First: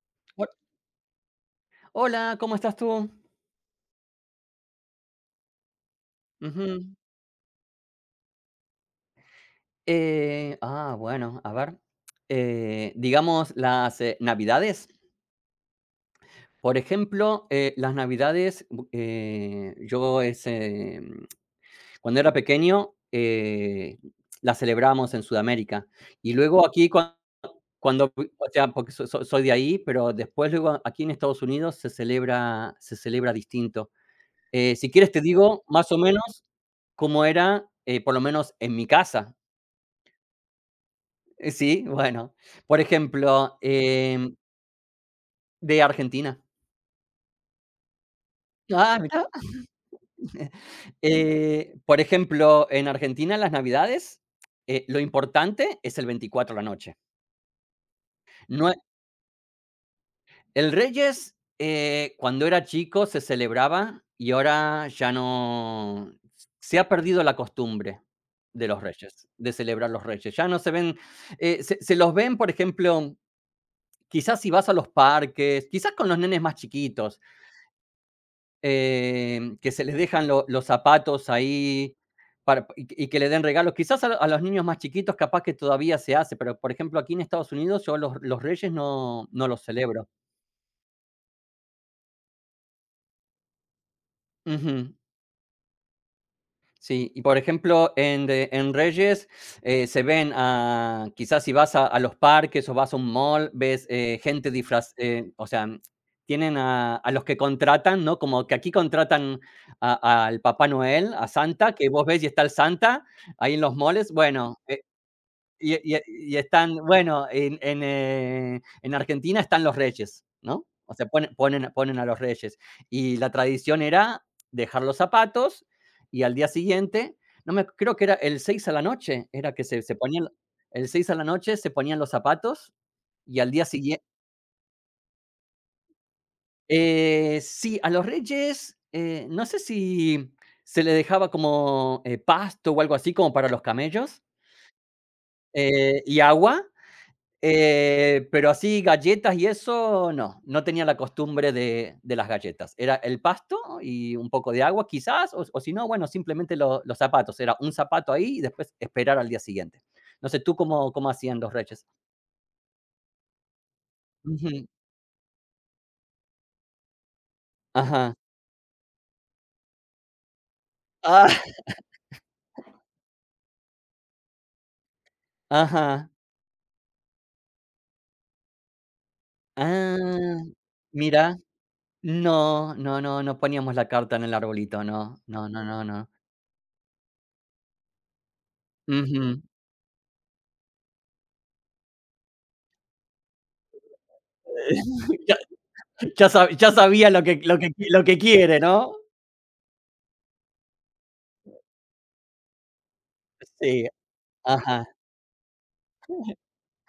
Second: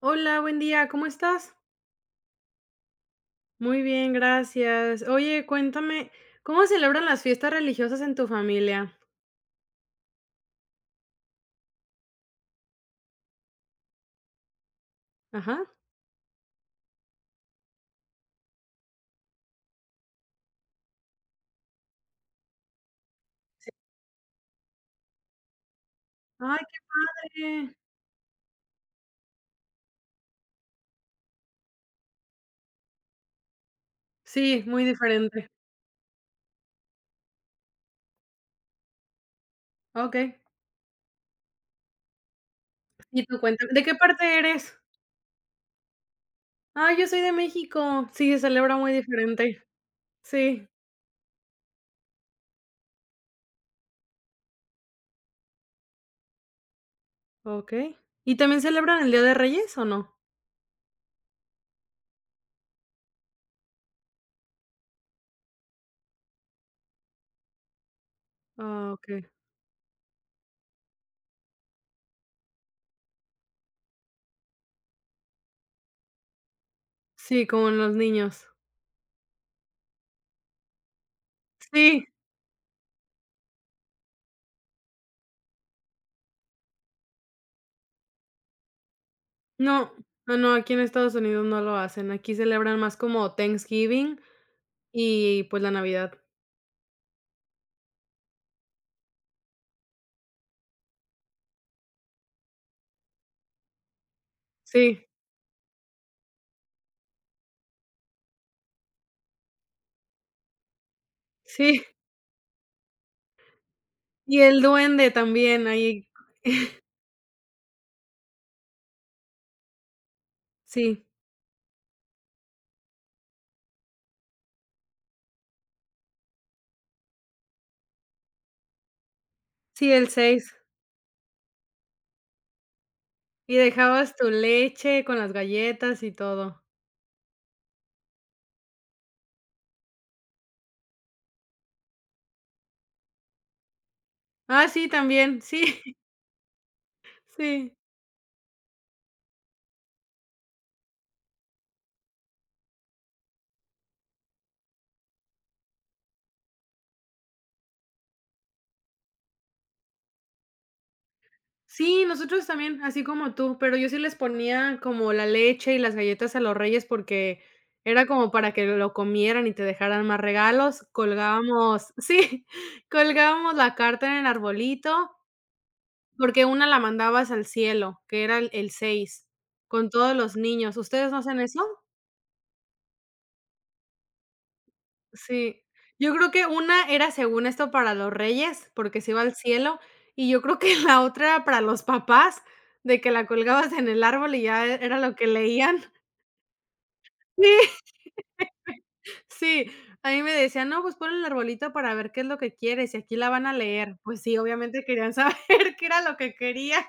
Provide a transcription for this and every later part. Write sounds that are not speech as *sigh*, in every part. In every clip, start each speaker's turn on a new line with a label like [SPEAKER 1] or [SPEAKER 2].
[SPEAKER 1] Hola,
[SPEAKER 2] Ho-
[SPEAKER 1] buen día, ¿cómo estás?
[SPEAKER 2] Hola, ¿cómo estás tú?
[SPEAKER 1] Muy bien, gracias. Oye, cuéntame, ¿cómo
[SPEAKER 2] Ujú.
[SPEAKER 1] celebran las fiestas religiosas en tu familia?
[SPEAKER 2] Bueno, a ver. Digamos las navidades.
[SPEAKER 1] Ajá.
[SPEAKER 2] Por ejemplo, las navidades, yo ese, cuando era pequeño, las celebramos en Sudamérica. Y
[SPEAKER 1] Ay,
[SPEAKER 2] luego
[SPEAKER 1] qué
[SPEAKER 2] aquí,
[SPEAKER 1] padre.
[SPEAKER 2] cuando, o sea, porque soy de ahí, pero después luego aquí en Estados Unidos se celebra distinto.
[SPEAKER 1] Sí, muy
[SPEAKER 2] Si quieres te
[SPEAKER 1] diferente.
[SPEAKER 2] digo más o menos cómo era, por lo menos en mi casa.
[SPEAKER 1] Okey.
[SPEAKER 2] Sí, bueno, por
[SPEAKER 1] Y tú
[SPEAKER 2] ejemplo,
[SPEAKER 1] cuéntame, ¿de qué parte eres?
[SPEAKER 2] de Argentina.
[SPEAKER 1] Ah, yo soy de México. Sí, se celebra muy
[SPEAKER 2] Ah, mira.
[SPEAKER 1] diferente.
[SPEAKER 2] *laughs*
[SPEAKER 1] Sí.
[SPEAKER 2] Por ejemplo, en Argentina las Navidades, lo importante es el 24 a la noche.
[SPEAKER 1] Okey. ¿Y también
[SPEAKER 2] No,
[SPEAKER 1] celebran el Día de Reyes o no?
[SPEAKER 2] el Reyes, cuando era chico se celebraba y ahora ya no. Se ha perdido la costumbre de los
[SPEAKER 1] Ah, okey.
[SPEAKER 2] Reyes, de celebrar los Reyes. Ya no se ven, se los ven, por ejemplo, quizás si vas a los parques, quizás con los nenes más chiquitos.
[SPEAKER 1] Sí, como en los niños.
[SPEAKER 2] Que se les dejan lo los zapatos ahí
[SPEAKER 1] Sí.
[SPEAKER 2] para y que le den regalos. Quizás a los niños más chiquitos capaz que todavía se hace, pero, por ejemplo, aquí en Estados Unidos yo los Reyes no los
[SPEAKER 1] No,
[SPEAKER 2] celebro.
[SPEAKER 1] no, no, aquí en Estados Unidos no lo hacen. Aquí celebran más como Thanksgiving
[SPEAKER 2] Ujú.
[SPEAKER 1] y, pues, la Navidad.
[SPEAKER 2] Sí, y por ejemplo, en Reyes, se ven a quizás si vas a los parques o vas a un mall, ves, gente disfraz
[SPEAKER 1] Sí,
[SPEAKER 2] eh, o sea, tienen a los que contratan, ¿no? Como que aquí contratan a al Papá Noel, a Santa,
[SPEAKER 1] sí,
[SPEAKER 2] que vos ves y está el Santa ahí en los malls.
[SPEAKER 1] y
[SPEAKER 2] Bueno,
[SPEAKER 1] el duende también
[SPEAKER 2] y y
[SPEAKER 1] ahí,
[SPEAKER 2] y están, bueno, en Argentina están los reyes, ¿no? O
[SPEAKER 1] sí,
[SPEAKER 2] sea, ponen a los reyes. Y la tradición era dejar los zapatos y al día siguiente, no, me creo que era el 6 a la noche, era que se
[SPEAKER 1] sí,
[SPEAKER 2] se
[SPEAKER 1] el
[SPEAKER 2] ponían
[SPEAKER 1] seis.
[SPEAKER 2] el 6 a la noche. Se ponían los zapatos y al
[SPEAKER 1] Y
[SPEAKER 2] día siguiente
[SPEAKER 1] dejabas tu leche con las galletas y todo.
[SPEAKER 2] eh, sí, a los reyes, no sé si se le dejaba como, pasto o algo así como para los camellos,
[SPEAKER 1] Ah, sí, también, sí,
[SPEAKER 2] y agua.
[SPEAKER 1] *laughs* sí.
[SPEAKER 2] Pero así galletas y eso, no, no tenía la costumbre de las galletas. Era el pasto y un poco de agua quizás, o si no, bueno, simplemente lo los zapatos, era un zapato ahí y después esperar al día siguiente. No sé, ¿tú cómo hacían los reyes?
[SPEAKER 1] Sí, nosotros también, así como tú, pero yo sí les
[SPEAKER 2] Ujú.
[SPEAKER 1] ponía como la leche y las galletas a los reyes porque era
[SPEAKER 2] Ajá.
[SPEAKER 1] como para que lo comieran y te dejaran más regalos,
[SPEAKER 2] Ah,
[SPEAKER 1] colgábamos, *laughs* sí, colgábamos la carta en el arbolito.
[SPEAKER 2] ajá.
[SPEAKER 1] Porque una la mandabas al cielo, que era el 6, con todos los
[SPEAKER 2] Ah,
[SPEAKER 1] niños, ¿ustedes no
[SPEAKER 2] mira.
[SPEAKER 1] hacen eso?
[SPEAKER 2] No, no, no, no poníamos la carta en el arbolito, no, no,
[SPEAKER 1] Sí.
[SPEAKER 2] no, no, no.
[SPEAKER 1] Yo creo que una era según esto para los reyes, porque se iba al
[SPEAKER 2] Ujú.
[SPEAKER 1] cielo, y yo creo que *laughs* la otra era para los papás, de que la colgabas en el árbol y ya e, era lo
[SPEAKER 2] *laughs*
[SPEAKER 1] que
[SPEAKER 2] Ya
[SPEAKER 1] leían.
[SPEAKER 2] ya sabía
[SPEAKER 1] Sí, *laughs*
[SPEAKER 2] lo que quiere, ¿no?
[SPEAKER 1] sí. A mí me decían: "No, pues pon el arbolito para ver qué es lo que quieres, y aquí la van a
[SPEAKER 2] Sí,
[SPEAKER 1] leer". Pues sí, obviamente
[SPEAKER 2] ajá.
[SPEAKER 1] querían saber *laughs* qué era lo que quería.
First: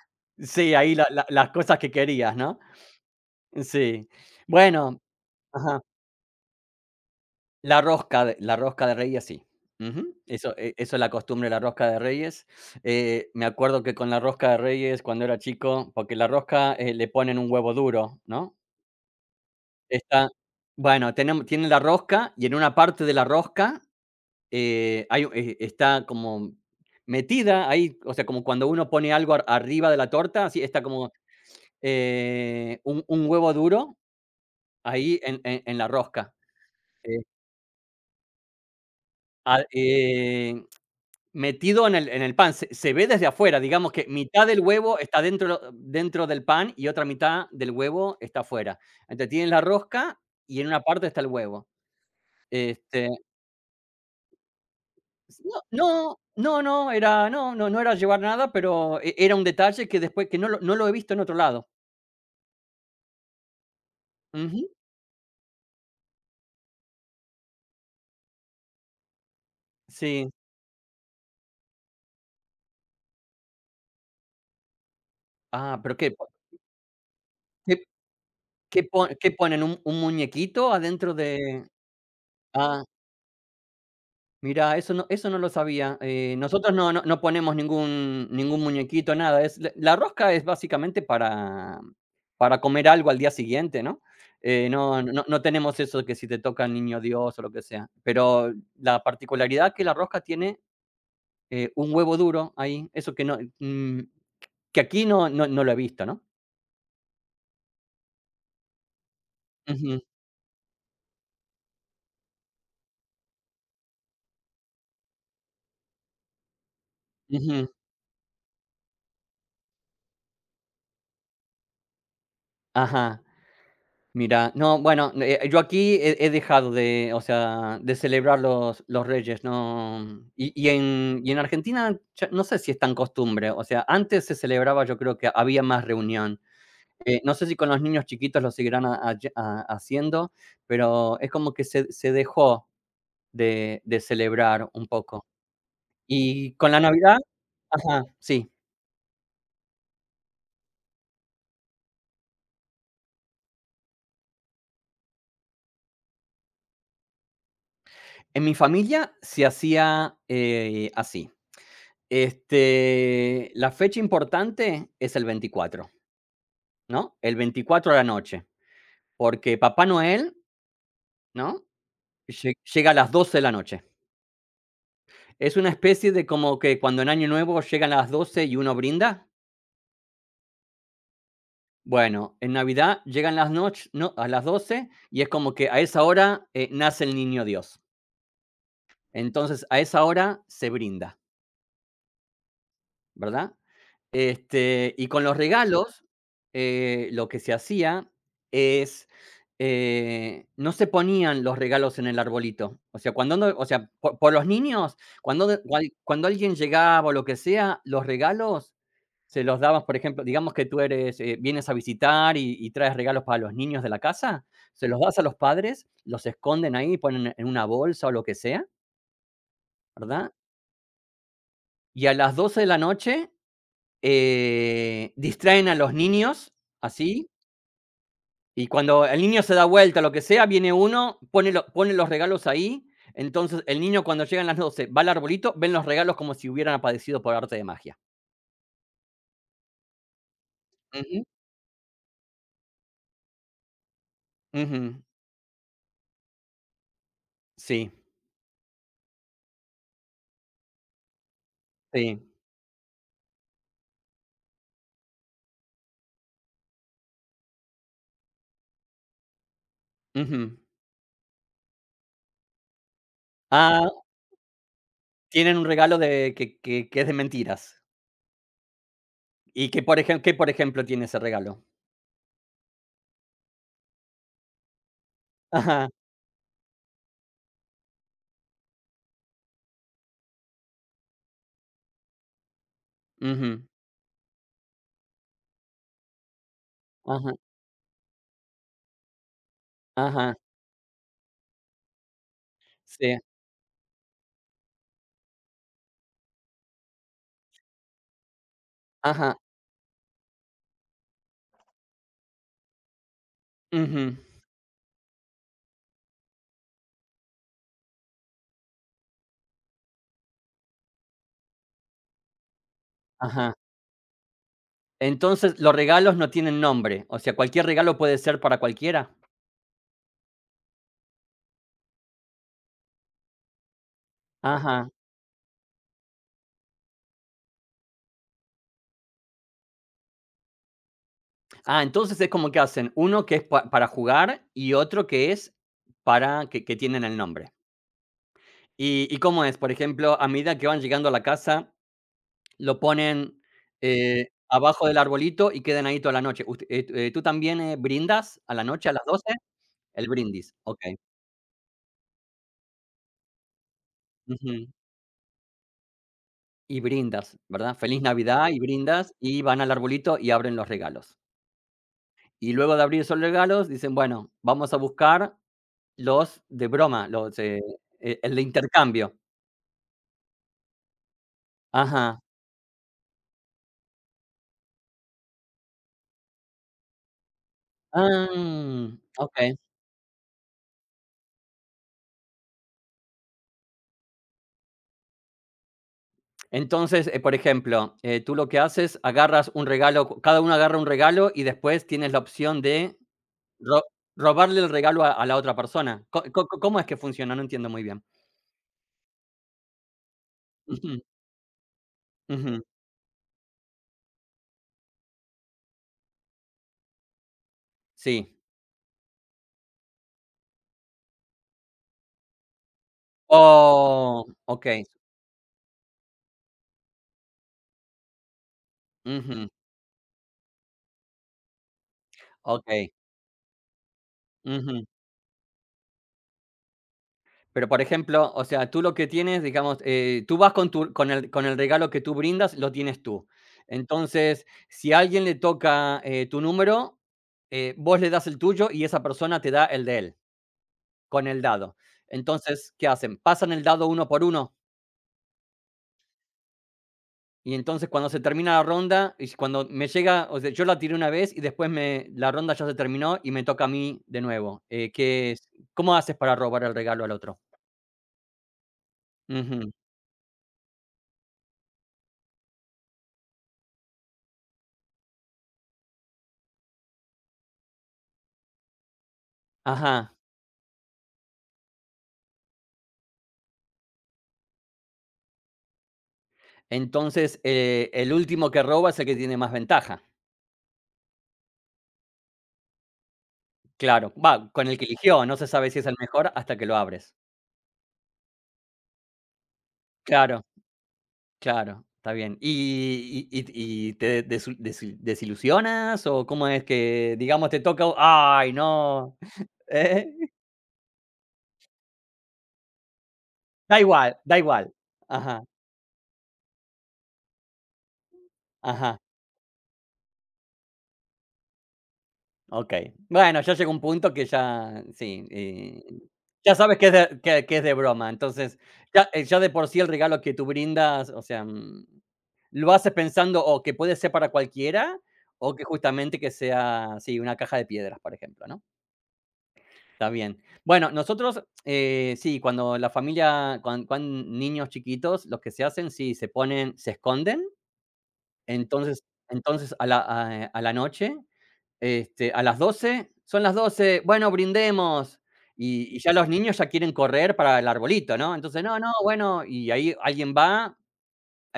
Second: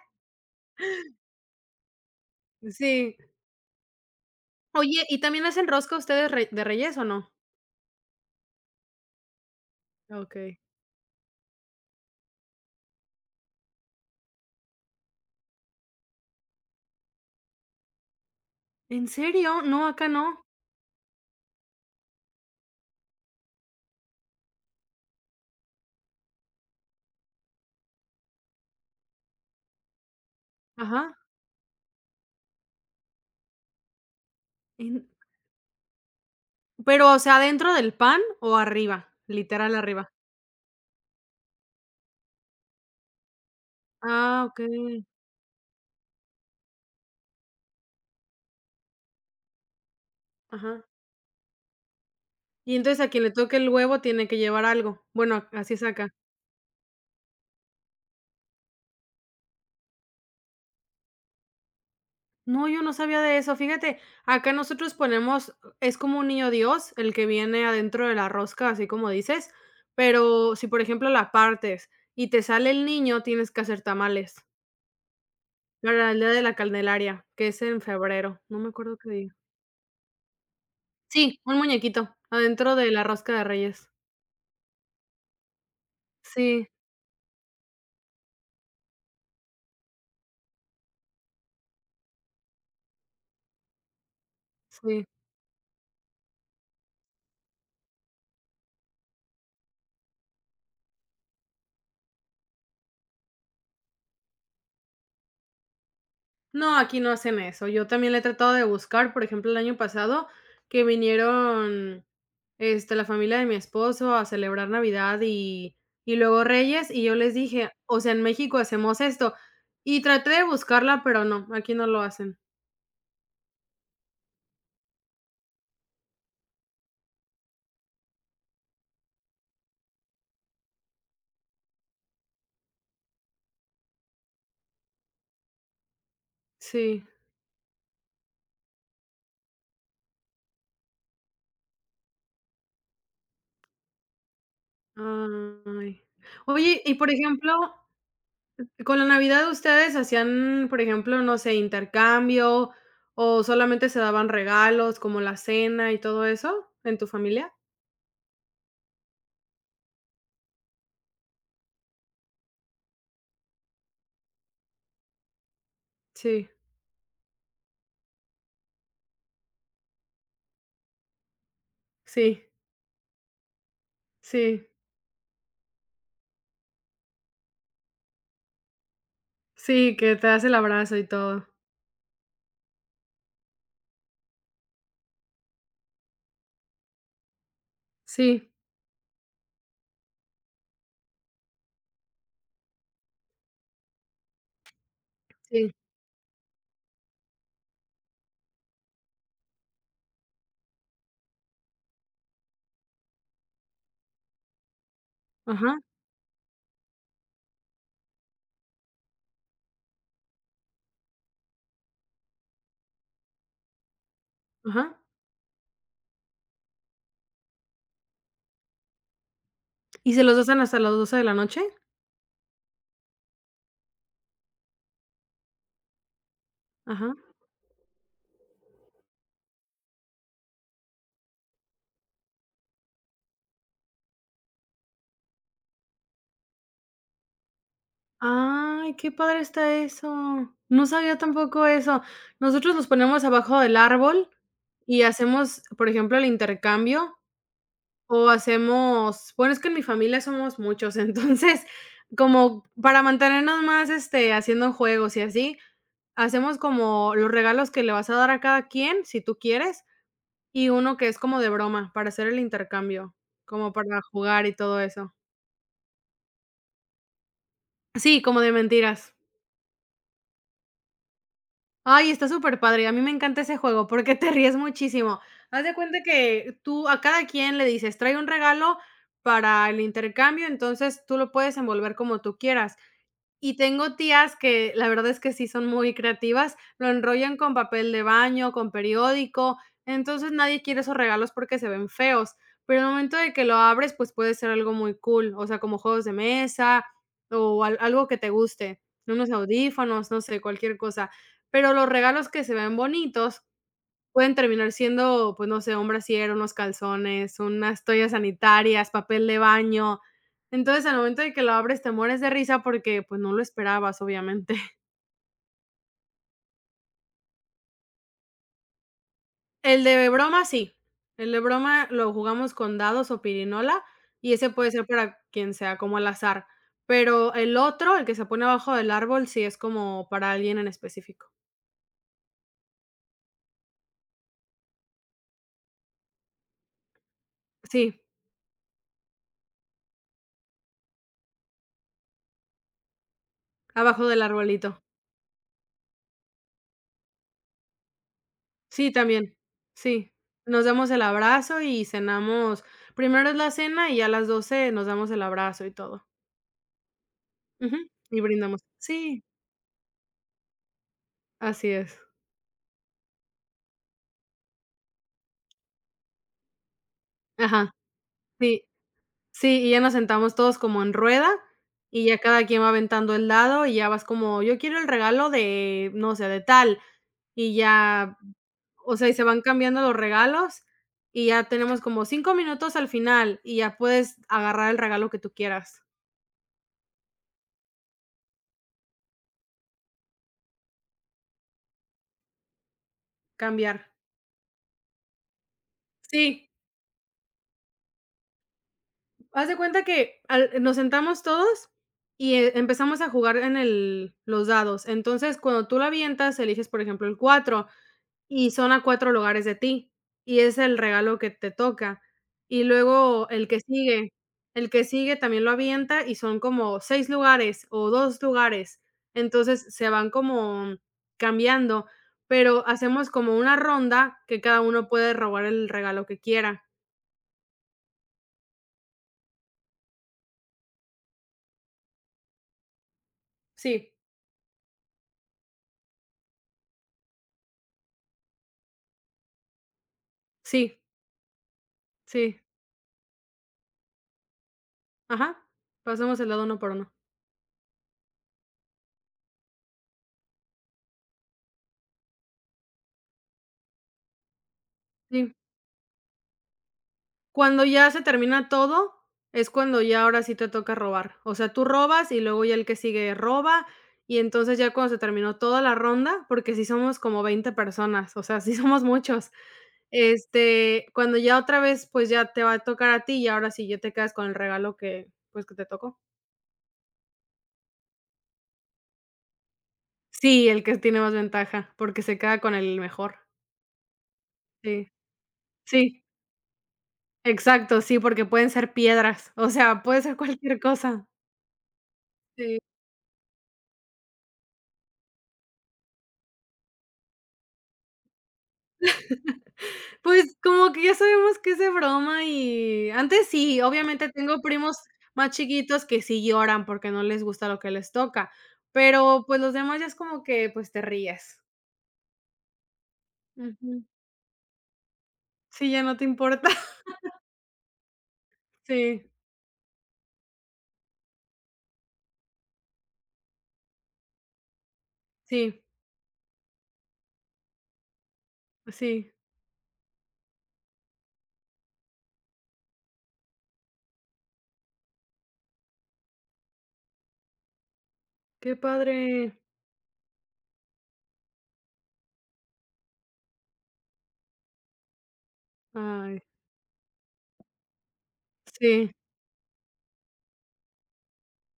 [SPEAKER 2] Sí, ahí la la las cosas que querías, ¿no?
[SPEAKER 1] Sí.
[SPEAKER 2] Sí. Bueno,
[SPEAKER 1] Oye, ¿y también hacen
[SPEAKER 2] ajá,
[SPEAKER 1] rosca ustedes re de Reyes o no?
[SPEAKER 2] la rosca de Reyes, sí. Ujú. Eso,
[SPEAKER 1] Okey.
[SPEAKER 2] eso es la costumbre de la rosca de Reyes. Me acuerdo que con la rosca de Reyes, cuando era chico, porque la rosca, le ponen un huevo duro, ¿no?
[SPEAKER 1] ¿En serio? No, acá
[SPEAKER 2] Está
[SPEAKER 1] no.
[SPEAKER 2] bueno, tenemos tiene la rosca y en una parte de la rosca, hay, está como metida ahí, o sea, como cuando uno pone algo ar arriba de la torta, así está como,
[SPEAKER 1] Ajá.
[SPEAKER 2] un huevo duro
[SPEAKER 1] En
[SPEAKER 2] ahí en la rosca.
[SPEAKER 1] pero, ¿o
[SPEAKER 2] Eh,
[SPEAKER 1] sea, dentro del pan o arriba?
[SPEAKER 2] ah,
[SPEAKER 1] Literal arriba.
[SPEAKER 2] eh, Metido en el pan, se ve desde afuera, digamos que
[SPEAKER 1] Ah,
[SPEAKER 2] mitad del huevo
[SPEAKER 1] okey.
[SPEAKER 2] está dentro del pan y otra mitad del huevo está afuera. Entonces, tienes la rosca y en una
[SPEAKER 1] Ajá.
[SPEAKER 2] parte está el huevo.
[SPEAKER 1] Y entonces a
[SPEAKER 2] Este,
[SPEAKER 1] quien le toque el huevo tiene que llevar algo. Bueno,
[SPEAKER 2] no,
[SPEAKER 1] así es acá.
[SPEAKER 2] no, no, no, era no, no, no era llevar nada, pero era un detalle que después que no lo he visto en otro lado.
[SPEAKER 1] No, yo no sabía de eso. Fíjate, acá
[SPEAKER 2] Ujú,
[SPEAKER 1] nosotros ponemos es como un niño Dios, el que viene adentro de la rosca, así como dices,
[SPEAKER 2] sí.
[SPEAKER 1] pero si, por ejemplo, la partes y te sale el niño, tienes que hacer tamales
[SPEAKER 2] Ah, pero
[SPEAKER 1] para
[SPEAKER 2] ¿qué?
[SPEAKER 1] el Día de la Candelaria, que es
[SPEAKER 2] ¿Qué
[SPEAKER 1] en febrero. No me
[SPEAKER 2] qué
[SPEAKER 1] acuerdo
[SPEAKER 2] pon
[SPEAKER 1] qué
[SPEAKER 2] qué
[SPEAKER 1] día.
[SPEAKER 2] ponen? ¿Un muñequito adentro
[SPEAKER 1] Sí, un
[SPEAKER 2] de?
[SPEAKER 1] muñequito adentro
[SPEAKER 2] Ah.
[SPEAKER 1] de la rosca de Reyes.
[SPEAKER 2] Mira, eso no lo sabía.
[SPEAKER 1] Sí,
[SPEAKER 2] Nosotros no ponemos ningún muñequito, nada. Es la rosca es básicamente para comer algo al día siguiente, ¿no? No
[SPEAKER 1] sí.
[SPEAKER 2] no no tenemos eso que si te toca el niño Dios o lo que sea. Pero la particularidad que la rosca tiene, un huevo duro ahí, eso que no, que aquí no lo he visto, ¿no?
[SPEAKER 1] No, aquí no hacen eso. Yo también le he tratado de buscar, por ejemplo, el año
[SPEAKER 2] Ujú,
[SPEAKER 1] pasado que vinieron, este, la familia de mi esposo a celebrar Navidad y luego Reyes, y yo les
[SPEAKER 2] ujú,
[SPEAKER 1] dije: "O sea, en México hacemos esto", y traté de buscarla, pero no, aquí no lo hacen.
[SPEAKER 2] ajá. Mira, no, bueno, yo aquí he dejado de, o sea, de celebrar los Reyes, no, y en Argentina, cha no sé si es tan costumbre, o sea, antes se celebraba, yo creo que había más reunión,
[SPEAKER 1] Sí,
[SPEAKER 2] no sé si con los niños chiquitos lo seguirán ha haye ha haciendo, pero es como que se dejó de celebrar un poco.
[SPEAKER 1] ay.
[SPEAKER 2] Y con la
[SPEAKER 1] Oye, y por
[SPEAKER 2] Navidad,
[SPEAKER 1] ejemplo,
[SPEAKER 2] ajá, sí.
[SPEAKER 1] con la Navidad, ¿ustedes hacían, por ejemplo, no sé, intercambio o solamente se daban regalos como la cena y todo eso en tu familia?
[SPEAKER 2] En mi familia se hacía, así. Este, la fecha importante es el 24,
[SPEAKER 1] Sí,
[SPEAKER 2] ¿no? El 24 a la noche, porque Papá Noel, ¿no?
[SPEAKER 1] sí,
[SPEAKER 2] Llega a las 12 de la noche.
[SPEAKER 1] sí,
[SPEAKER 2] Es una especie de como que cuando en Año Nuevo llegan las 12 y uno brinda.
[SPEAKER 1] sí, que te das el abrazo y todo.
[SPEAKER 2] Bueno, en Navidad llegan las noches no, a las 12 y es como que a esa hora, nace el niño Dios.
[SPEAKER 1] Sí,
[SPEAKER 2] Entonces, a esa hora se brinda, ¿verdad? Este, y con los
[SPEAKER 1] sí.
[SPEAKER 2] regalos, lo que se hacía es, no se ponían los regalos en el arbolito. O sea, cuando uno, o sea, por los niños, cuando de
[SPEAKER 1] Ajá,
[SPEAKER 2] gual cuando alguien llegaba o lo que sea, los regalos se los dabas, por ejemplo, digamos que tú eres, vienes a visitar y traes regalos para los niños de la casa, se
[SPEAKER 1] ajá.
[SPEAKER 2] los das a los padres, los esconden ahí, ponen en una bolsa o lo que sea,
[SPEAKER 1] ¿Y se
[SPEAKER 2] ¿verdad?
[SPEAKER 1] los hacen hasta las 12 de la noche?
[SPEAKER 2] Y a las 12 de la noche, distraen a los niños,
[SPEAKER 1] Ajá.
[SPEAKER 2] así, y cuando el niño se da vuelta, lo que sea, viene uno, pone los regalos ahí. Entonces, el niño cuando llegan las 12 va al arbolito, ven los regalos como si hubieran aparecido por arte de magia.
[SPEAKER 1] Ay, qué padre está eso. No sabía
[SPEAKER 2] Ujú,
[SPEAKER 1] tampoco eso. Nosotros nos ponemos abajo del árbol
[SPEAKER 2] ujú.
[SPEAKER 1] y hacemos, por ejemplo, el intercambio.
[SPEAKER 2] Sí,
[SPEAKER 1] O hacemos bueno, es que en mi familia somos muchos, *laughs* entonces,
[SPEAKER 2] sí,
[SPEAKER 1] como para mantenernos más, este, haciendo juegos y así, hacemos como los regalos que le vas a dar a cada quien, si tú quieres,
[SPEAKER 2] ujú.
[SPEAKER 1] y uno que es como de broma, para hacer el intercambio, como para
[SPEAKER 2] Ah,
[SPEAKER 1] jugar y todo eso.
[SPEAKER 2] tienen un regalo de que es de mentiras.
[SPEAKER 1] Sí, como de mentiras.
[SPEAKER 2] ¿Y que por ejem qué, por ejemplo, tiene ese regalo?
[SPEAKER 1] Ay, está súper padre, a mí me encanta ese juego porque *laughs* te ríes muchísimo. Haz de
[SPEAKER 2] Ajá,
[SPEAKER 1] cuenta que tú a cada quien le dices: "Trae un regalo para el intercambio", entonces tú lo puedes envolver como tú quieras. Y
[SPEAKER 2] ujú,
[SPEAKER 1] tengo tías que la verdad es que sí son muy creativas, lo
[SPEAKER 2] ajá,
[SPEAKER 1] enrollan con papel de baño, con periódico, entonces
[SPEAKER 2] ajá,
[SPEAKER 1] nadie quiere esos regalos porque se ven feos, pero en el momento
[SPEAKER 2] sí,
[SPEAKER 1] de que lo abres, pues puede ser algo muy cool, o sea, como juegos de mesa o al algo que te guste, unos
[SPEAKER 2] ajá,
[SPEAKER 1] audífonos, no sé, cualquier cosa, pero los regalos que se ven bonitos
[SPEAKER 2] ujú,
[SPEAKER 1] pueden terminar siendo, pues, no sé, un brasier, unos calzones, unas toallas sanitarias, papel de baño. Entonces, al momento de que lo abres, te mueres de risa porque, pues, no lo
[SPEAKER 2] ajá.
[SPEAKER 1] esperabas, obviamente. *laughs*
[SPEAKER 2] Entonces, los regalos no tienen nombre, o sea, ¿cualquier regalo puede ser para cualquiera?
[SPEAKER 1] El de broma, sí. El de broma lo jugamos con dados o pirinola, y ese puede ser
[SPEAKER 2] Ajá.
[SPEAKER 1] para quien sea, como al azar. Pero el otro, el que se pone abajo del árbol, sí es como para alguien en específico.
[SPEAKER 2] Ah, entonces es como que hacen uno que es pa para jugar y otro que es para que tienen el nombre.
[SPEAKER 1] Sí,
[SPEAKER 2] Y cómo es? Por ejemplo, a medida que van llegando a la casa, lo ponen,
[SPEAKER 1] abajo del arbolito.
[SPEAKER 2] abajo del arbolito y quedan ahí toda la noche. Ust ¿Tú también, brindas a la noche,
[SPEAKER 1] Sí,
[SPEAKER 2] a las doce?
[SPEAKER 1] también.
[SPEAKER 2] El
[SPEAKER 1] Sí.
[SPEAKER 2] brindis,
[SPEAKER 1] Nos damos
[SPEAKER 2] okey.
[SPEAKER 1] el abrazo y cenamos. Primero es la cena y a las 12
[SPEAKER 2] Ujú.
[SPEAKER 1] nos damos el abrazo y todo.
[SPEAKER 2] Y brindas,
[SPEAKER 1] Ujú.
[SPEAKER 2] ¿verdad? Feliz
[SPEAKER 1] Y
[SPEAKER 2] Navidad
[SPEAKER 1] brindamos.
[SPEAKER 2] y brindas,
[SPEAKER 1] Sí,
[SPEAKER 2] y van al arbolito y abren los regalos.
[SPEAKER 1] así es.
[SPEAKER 2] Y luego de abrir esos regalos, dicen: "Bueno, vamos a buscar los de broma, los,
[SPEAKER 1] Ajá.
[SPEAKER 2] el de
[SPEAKER 1] Sí,
[SPEAKER 2] intercambio".
[SPEAKER 1] sí, y ya nos sentamos todos como en rueda y ya
[SPEAKER 2] Ajá.
[SPEAKER 1] cada quien va aventando el dado y ya vas como: "Yo quiero el regalo de, no sé, de tal", y ya,
[SPEAKER 2] Ah,
[SPEAKER 1] o sea, y se van
[SPEAKER 2] okey.
[SPEAKER 1] cambiando los regalos y ya tenemos como 5 minutos al final y ya puedes agarrar el regalo que tú quieras,
[SPEAKER 2] Entonces, por ejemplo, tú lo que haces, agarras un regalo, cada uno agarra un regalo y después tienes la opción de ro
[SPEAKER 1] cambiar.
[SPEAKER 2] robarle el regalo a la otra persona.
[SPEAKER 1] Sí.
[SPEAKER 2] ¿Cómo es que funciona? No entiendo muy bien.
[SPEAKER 1] Haz de cuenta que al nos
[SPEAKER 2] Ujú,
[SPEAKER 1] sentamos todos y,
[SPEAKER 2] ujú,
[SPEAKER 1] empezamos a jugar en el los dados. Entonces, cuando tú la avientas, eliges, por ejemplo, el 4
[SPEAKER 2] sí.
[SPEAKER 1] y son a 4 lugares de ti, y es el regalo que te toca. Y luego el que sigue,
[SPEAKER 2] Oh,
[SPEAKER 1] el que
[SPEAKER 2] okey.
[SPEAKER 1] sigue también lo avienta y son como 6 lugares o 2 lugares.
[SPEAKER 2] Ujú,
[SPEAKER 1] Entonces, se van como cambiando, pero
[SPEAKER 2] okey.
[SPEAKER 1] hacemos como una ronda que cada
[SPEAKER 2] Ujú.
[SPEAKER 1] uno puede robar el regalo que quiera.
[SPEAKER 2] Pero, por ejemplo, o sea, tú lo que tienes, digamos, tú vas con el regalo que tú brindas, lo tienes tú.
[SPEAKER 1] Sí,
[SPEAKER 2] Entonces, si a alguien le toca, tu número, vos le das el tuyo y esa persona te da el de él,
[SPEAKER 1] sí,
[SPEAKER 2] con el dado.
[SPEAKER 1] sí.
[SPEAKER 2] Entonces, ¿qué hacen? Pasan el dado uno por uno,
[SPEAKER 1] Ajá, pasamos el lado uno por uno.
[SPEAKER 2] y entonces cuando se termina la ronda, y cuando me llega, o sea, yo la tiré una vez y después me la ronda ya se terminó y me toca a mí de nuevo. ¿Qué
[SPEAKER 1] Sí.
[SPEAKER 2] es? ¿Cómo haces para robar el regalo al otro?
[SPEAKER 1] Cuando ya se termina todo, es
[SPEAKER 2] Ujú.
[SPEAKER 1] cuando ya ahora sí te toca robar. O sea, tú robas y luego ya el que sigue roba, y entonces ya cuando se terminó toda la ronda, porque sí somos como 20 personas, o sea, sí *laughs* somos muchos.
[SPEAKER 2] Ajá.
[SPEAKER 1] Este, cuando ya otra vez, pues ya te va a tocar a ti y ahora sí ya te quedas con el regalo que, pues, que te tocó.
[SPEAKER 2] Entonces, el último que roba es el que tiene más ventaja.
[SPEAKER 1] Sí, el que tiene más ventaja, porque se queda con el mejor.
[SPEAKER 2] Claro, va, con el que
[SPEAKER 1] Sí.
[SPEAKER 2] eligió, no se sabe si es el
[SPEAKER 1] Sí,
[SPEAKER 2] mejor hasta que lo abres.
[SPEAKER 1] exacto, sí, porque pueden ser piedras, o sea, puede ser
[SPEAKER 2] Claro,
[SPEAKER 1] cualquier cosa.
[SPEAKER 2] claro, está bien.
[SPEAKER 1] Sí,
[SPEAKER 2] Y te desilusionas o cómo es que, digamos, te toca, ay, no, *laughs* ¿eh?
[SPEAKER 1] pues, como que ya sabemos que es de broma y antes sí,
[SPEAKER 2] Da
[SPEAKER 1] obviamente
[SPEAKER 2] igual, da
[SPEAKER 1] tengo
[SPEAKER 2] igual.
[SPEAKER 1] primos más
[SPEAKER 2] Ajá,
[SPEAKER 1] chiquitos que sí lloran porque no les gusta lo que les toca,
[SPEAKER 2] ajá,
[SPEAKER 1] pero, pues, los demás ya es como que, pues, te ríes.
[SPEAKER 2] ok. Bueno, ya llega un
[SPEAKER 1] Ujú.
[SPEAKER 2] punto que ya, sí,
[SPEAKER 1] Sí, ya no te importa.
[SPEAKER 2] ya sabes
[SPEAKER 1] *laughs*
[SPEAKER 2] que que es de broma, entonces
[SPEAKER 1] Sí,
[SPEAKER 2] ya, ya de por sí el regalo que tú brindas, o sea, ¿Lo haces pensando o que puede ser para cualquiera o
[SPEAKER 1] sí,
[SPEAKER 2] que justamente que sea, sí, una caja de piedras, por ejemplo, no?
[SPEAKER 1] sí.
[SPEAKER 2] Está bien. Bueno, nosotros, sí, cuando la familia, cuan cuan niños chiquitos, los que se hacen, sí, se esconden,
[SPEAKER 1] Qué
[SPEAKER 2] entonces
[SPEAKER 1] padre.
[SPEAKER 2] entonces a la noche, este, a las doce, son las doce, bueno, brindemos, y ya
[SPEAKER 1] Ay,
[SPEAKER 2] los niños ya quieren correr para el arbolito, ¿no? Entonces, no,
[SPEAKER 1] sí,
[SPEAKER 2] no, bueno, y ahí alguien va a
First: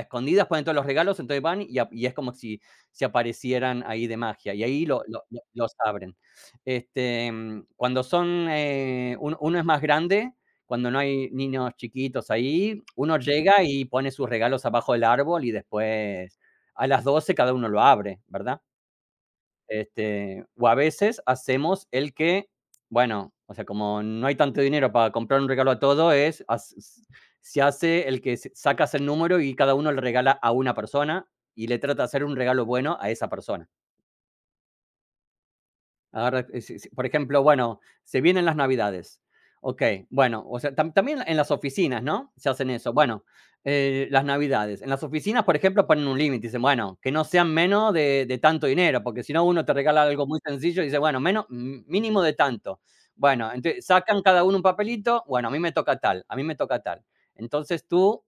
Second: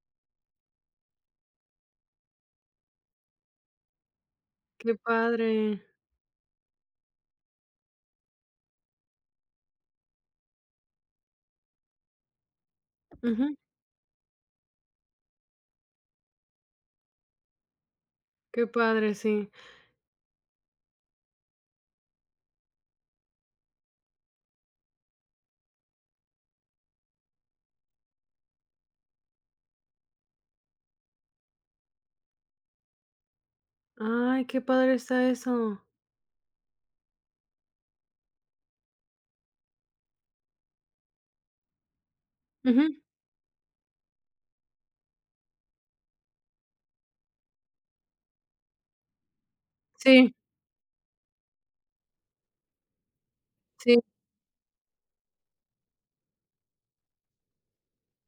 [SPEAKER 2] escondidas, ponen todos los regalos, entonces van y es como si se aparecieran ahí de magia, y ahí
[SPEAKER 1] qué
[SPEAKER 2] lo los
[SPEAKER 1] padre.
[SPEAKER 2] abren. Este, cuando son, uno es más grande, cuando no hay niños chiquitos ahí, uno
[SPEAKER 1] Ujú,
[SPEAKER 2] llega y pone sus regalos abajo del árbol y después a las 12 cada uno lo abre, ¿verdad?
[SPEAKER 1] qué padre, sí.
[SPEAKER 2] Este, o a veces hacemos el que, bueno, o sea, como no hay tanto dinero para comprar un regalo a todo, es se hace el que sacas el número y cada uno le regala a una persona y le trata de hacer un regalo bueno a esa persona.
[SPEAKER 1] Ay, qué padre está eso.
[SPEAKER 2] Ahora, si si por ejemplo, bueno, se vienen las Navidades. Okey, bueno, o sea, también en las oficinas, ¿no? Se hacen
[SPEAKER 1] Ujú,
[SPEAKER 2] eso. Bueno, las Navidades. En las oficinas, por ejemplo, ponen un límite, dicen: "Bueno, que no sean menos de tanto dinero", porque si no, uno te regala algo
[SPEAKER 1] sí,
[SPEAKER 2] muy sencillo y dice: "Bueno, menos m mínimo de tanto". Bueno, entonces
[SPEAKER 1] sí.
[SPEAKER 2] sacan cada uno un papelito, bueno, a mí me toca tal, a mí me toca tal. Entonces tú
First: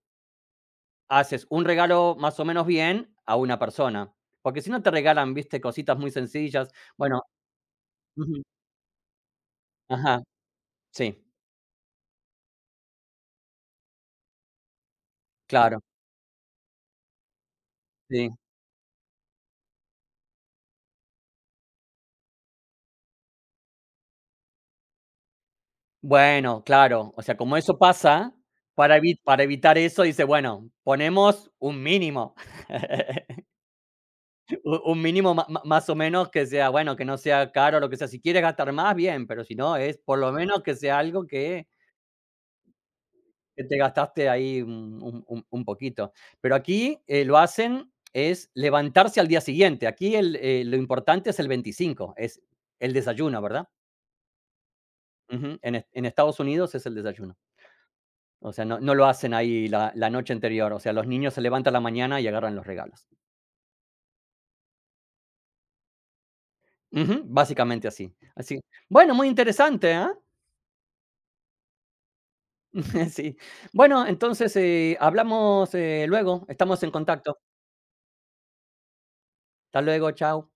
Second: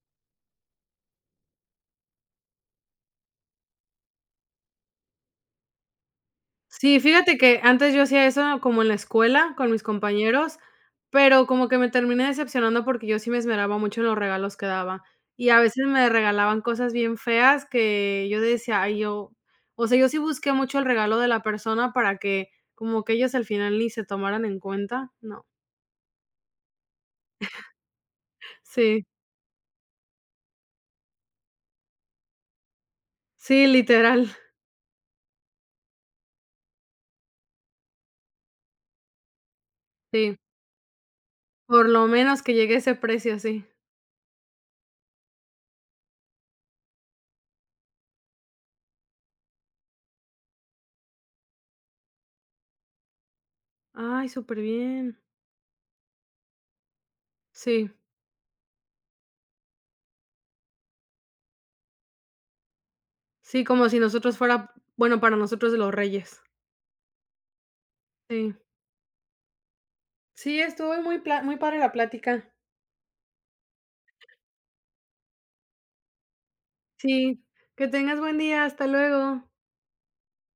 [SPEAKER 2] haces un regalo más o menos bien a una persona, porque si no te regalan, ¿viste? Cositas muy sencillas.
[SPEAKER 1] Sí,
[SPEAKER 2] Bueno.
[SPEAKER 1] fíjate que antes yo hacía
[SPEAKER 2] Ujú,
[SPEAKER 1] eso como en la escuela con mis
[SPEAKER 2] ajá.
[SPEAKER 1] compañeros,
[SPEAKER 2] Sí,
[SPEAKER 1] pero como que me terminé decepcionando porque yo sí me esmeraba mucho en los regalos que daba. Y a
[SPEAKER 2] claro,
[SPEAKER 1] veces me regalaban cosas bien feas que
[SPEAKER 2] sí.
[SPEAKER 1] yo decía, ay, yo, o sea, yo sí busqué mucho el regalo de la persona para que como que ellos al final ni se tomaran en cuenta, no.
[SPEAKER 2] Bueno, claro, o sea, como eso pasa,
[SPEAKER 1] Sí,
[SPEAKER 2] para evitar eso, dice, bueno, ponemos un mínimo, *laughs*
[SPEAKER 1] sí, literal,
[SPEAKER 2] u un mínimo má má más o menos que sea, bueno, que no sea caro, lo que sea. Si quieres gastar más, bien, pero si no, es por lo
[SPEAKER 1] sí,
[SPEAKER 2] menos que sea algo
[SPEAKER 1] por lo menos que llegue a ese precio, sí.
[SPEAKER 2] que te gastaste ahí un poquito. Pero aquí, lo hacen es levantarse al día siguiente. Aquí lo importante es el 25, es el desayuno, ¿verdad?
[SPEAKER 1] Ay, súper bien.
[SPEAKER 2] Ujú, en en Estados Unidos es el desayuno.
[SPEAKER 1] Sí,
[SPEAKER 2] O sea, no lo hacen ahí la noche anterior, o sea, los niños se levantan a la mañana y agarran los regalos.
[SPEAKER 1] sí, como si nosotros fuera, bueno, para nosotros los reyes.
[SPEAKER 2] Ujú, básicamente así,
[SPEAKER 1] Sí.
[SPEAKER 2] así. Bueno, muy interesante, ¿ah?
[SPEAKER 1] Sí, estuvo muy pla muy padre la plática.
[SPEAKER 2] *laughs* Sí. Bueno, entonces, hablamos, luego, estamos en contacto.
[SPEAKER 1] Sí, que tengas buen día, hasta luego.
[SPEAKER 2] Hasta luego, chao.